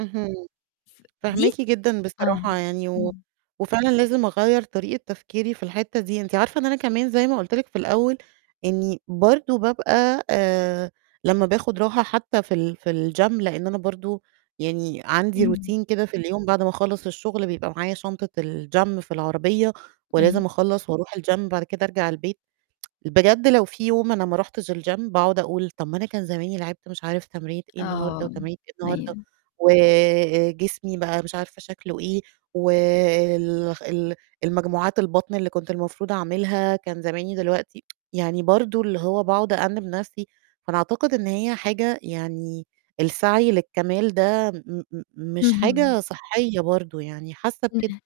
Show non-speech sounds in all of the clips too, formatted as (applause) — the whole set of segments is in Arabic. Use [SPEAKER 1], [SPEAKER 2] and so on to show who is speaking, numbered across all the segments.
[SPEAKER 1] اهم.
[SPEAKER 2] ف دي
[SPEAKER 1] فاهماكِ جدًا
[SPEAKER 2] آه.
[SPEAKER 1] بصراحة يعني و
[SPEAKER 2] إمم.
[SPEAKER 1] وفعلًا لازم أغيَّر طريقة تفكيري في الحتّة دي. أنتِ عارفة إن أنا كمان زَي ما قُلت لِك في الأول إني برضو بابقى آآ، لمّا باخد راحة حتى في ال في الgym لأن أنا برضو يعني عندي
[SPEAKER 2] إمم.
[SPEAKER 1] routine كده في اليوم بعد ما أخلَّص الشغل بيبقى معايا شنطة الgym في العربية
[SPEAKER 2] أيوه.
[SPEAKER 1] ولازم أخلَّص وأرُوح الgym بعد كده أرجَع البيت. (tsk) بجد لو فيه يوم أنا ما رُحتش الgym باقعد أقول طَب أنا كان زماني لعبت مش عارف تمرينة إيه النهارده
[SPEAKER 2] آه،
[SPEAKER 1] وتمرينة إيه النهارده،
[SPEAKER 2] أيوه.
[SPEAKER 1] وجسمي بقى مش عارفة شكله إيه وال ال المجموعات البطن اللي كنت المفروض أعملها كان زماني دلوقتي (tsk) يعني برضو اللي هو باقعد أأنِب نَفْسي، فأنا أعتقد إن هي حاجة يعني السعي للكمال ده م م مش
[SPEAKER 2] اهم.
[SPEAKER 1] حاجة صحّية برضو يعني حاسة كده.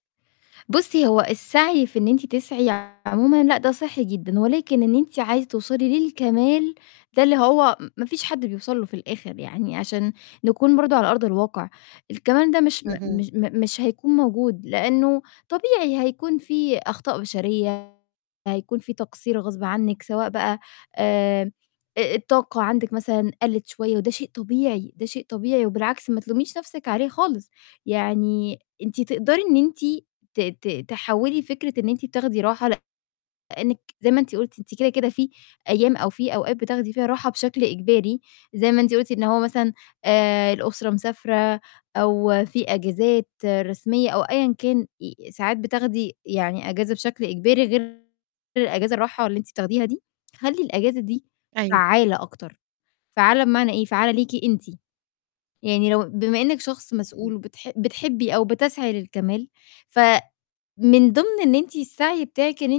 [SPEAKER 2] بُصي، هو السعي في إن أنتِ تسعي عمومًا لأ ده صحّي جدًا، ولكن إن أنتِ عايزة توصلي للكمال ده اللي هو ما فيش حد بيوصَل له في الآخر يعني عشان نكون برضو على أرض الواقع، الكمال ده مش م
[SPEAKER 1] اهم.
[SPEAKER 2] مش م مش هيكون موجود لأنه طبيعي هيكون فيه أخطاء بشرية، هيكون فيه تقصير غصب عنِّك سواء بقى آآ، أ الطاقة عندِك مثلًا قَلِّت شوية وده شيء طبيعي، ده شيء طبيعي، وبالعكس ما تلوميش نَفْسِك عليه خالص، يعني أنتِ تقدَري إن أنتِ ت ت تحوِّلي فكرة إن أنتِ بتاخدي راحة لإنِّك زَي ما أنتِ قُلتِ أنتِ كده، كده، فيه أيام أو فيه أوقات بتاخدي فيها راحة بشكل إجباري، زَي ما أنتِ قُلتِ إن هو مثلًا آآ، الأسرة مسافرة أو فيه أجازات رسمية أو أيًّا كان ي ساعات بتاخدي يعني أجازة بشكل إجباري غير الأجازة الراحة اللي أنتِ بتاخديها دي، خلّي الأجازة دي
[SPEAKER 1] أيوه.
[SPEAKER 2] فعّالة أكتر، فعّالة بمعنى إيه؟ فعّالة ليكِ أنتِ، يعني لو بما إنِّك شخص
[SPEAKER 1] إمم.
[SPEAKER 2] مسؤول وبتح بتحبي أو بتسعي للكمال فمن ضِمْن إن أنتِ السعي بتاعِك إن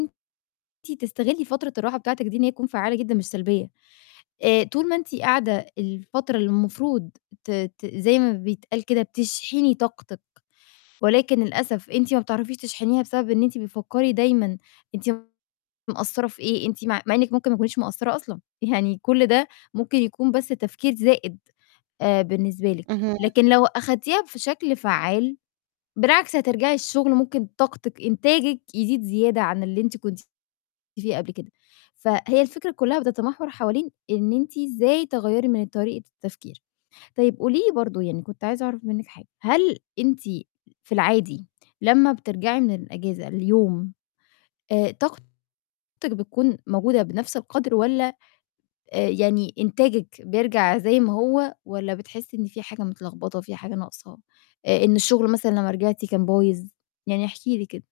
[SPEAKER 2] أنتِ تستغلي فترة الراحة بتاعتِك دي إن هي تكون فعّالة جدًا مش سلبية، آآ، طول ما أنتِ قاعدة الفترة اللي المفروض ت ت زَي ما بيتقال كده بتشحني طاقتِك، ولكن للأسف أنتِ ما بتعرَفيش تشحنيها بسبب إن أنتِ بتفكري دايمًا أنتِ مقصرة في إيه أنتِ م مع إنِّك ممكن ما تكونيش مقصرة أصلًا، يعني كل ده ممكن يكون بس تفكير زائد، آآ، بالنسبة لِك،
[SPEAKER 1] اهم.
[SPEAKER 2] لكن لو أخدتيها في شكل فعّال بالعكس هترجعي الشغل ممكن طاقتِك إنتاجِك يزيد زيادة عن اللي أنتِ كنتِ فيه قبل كده. فهي الفكرة كلها بتتمحور حوالين إن أنتِ إزاي تغيَّري من طريقة التفكير. طيب قولي لي برضو يعني كنت عايزة أعرَف منِّك حاجة، هل أنتِ في العادي لمّا بترجَعي من الأجازة اليوم آآ، طاقتِك بتكون موجودة بنَفْس القدْر والّا، آآ، يعني إنتاجِك بيرجّع زي ما هو والّا بتحسي إن فيه حاجة متلخبطة، فيه حاجة ناقصة، إ إن الشغل مثلًا لمّا رجعتِ كان بايظ؟ يعني احكي لي كده.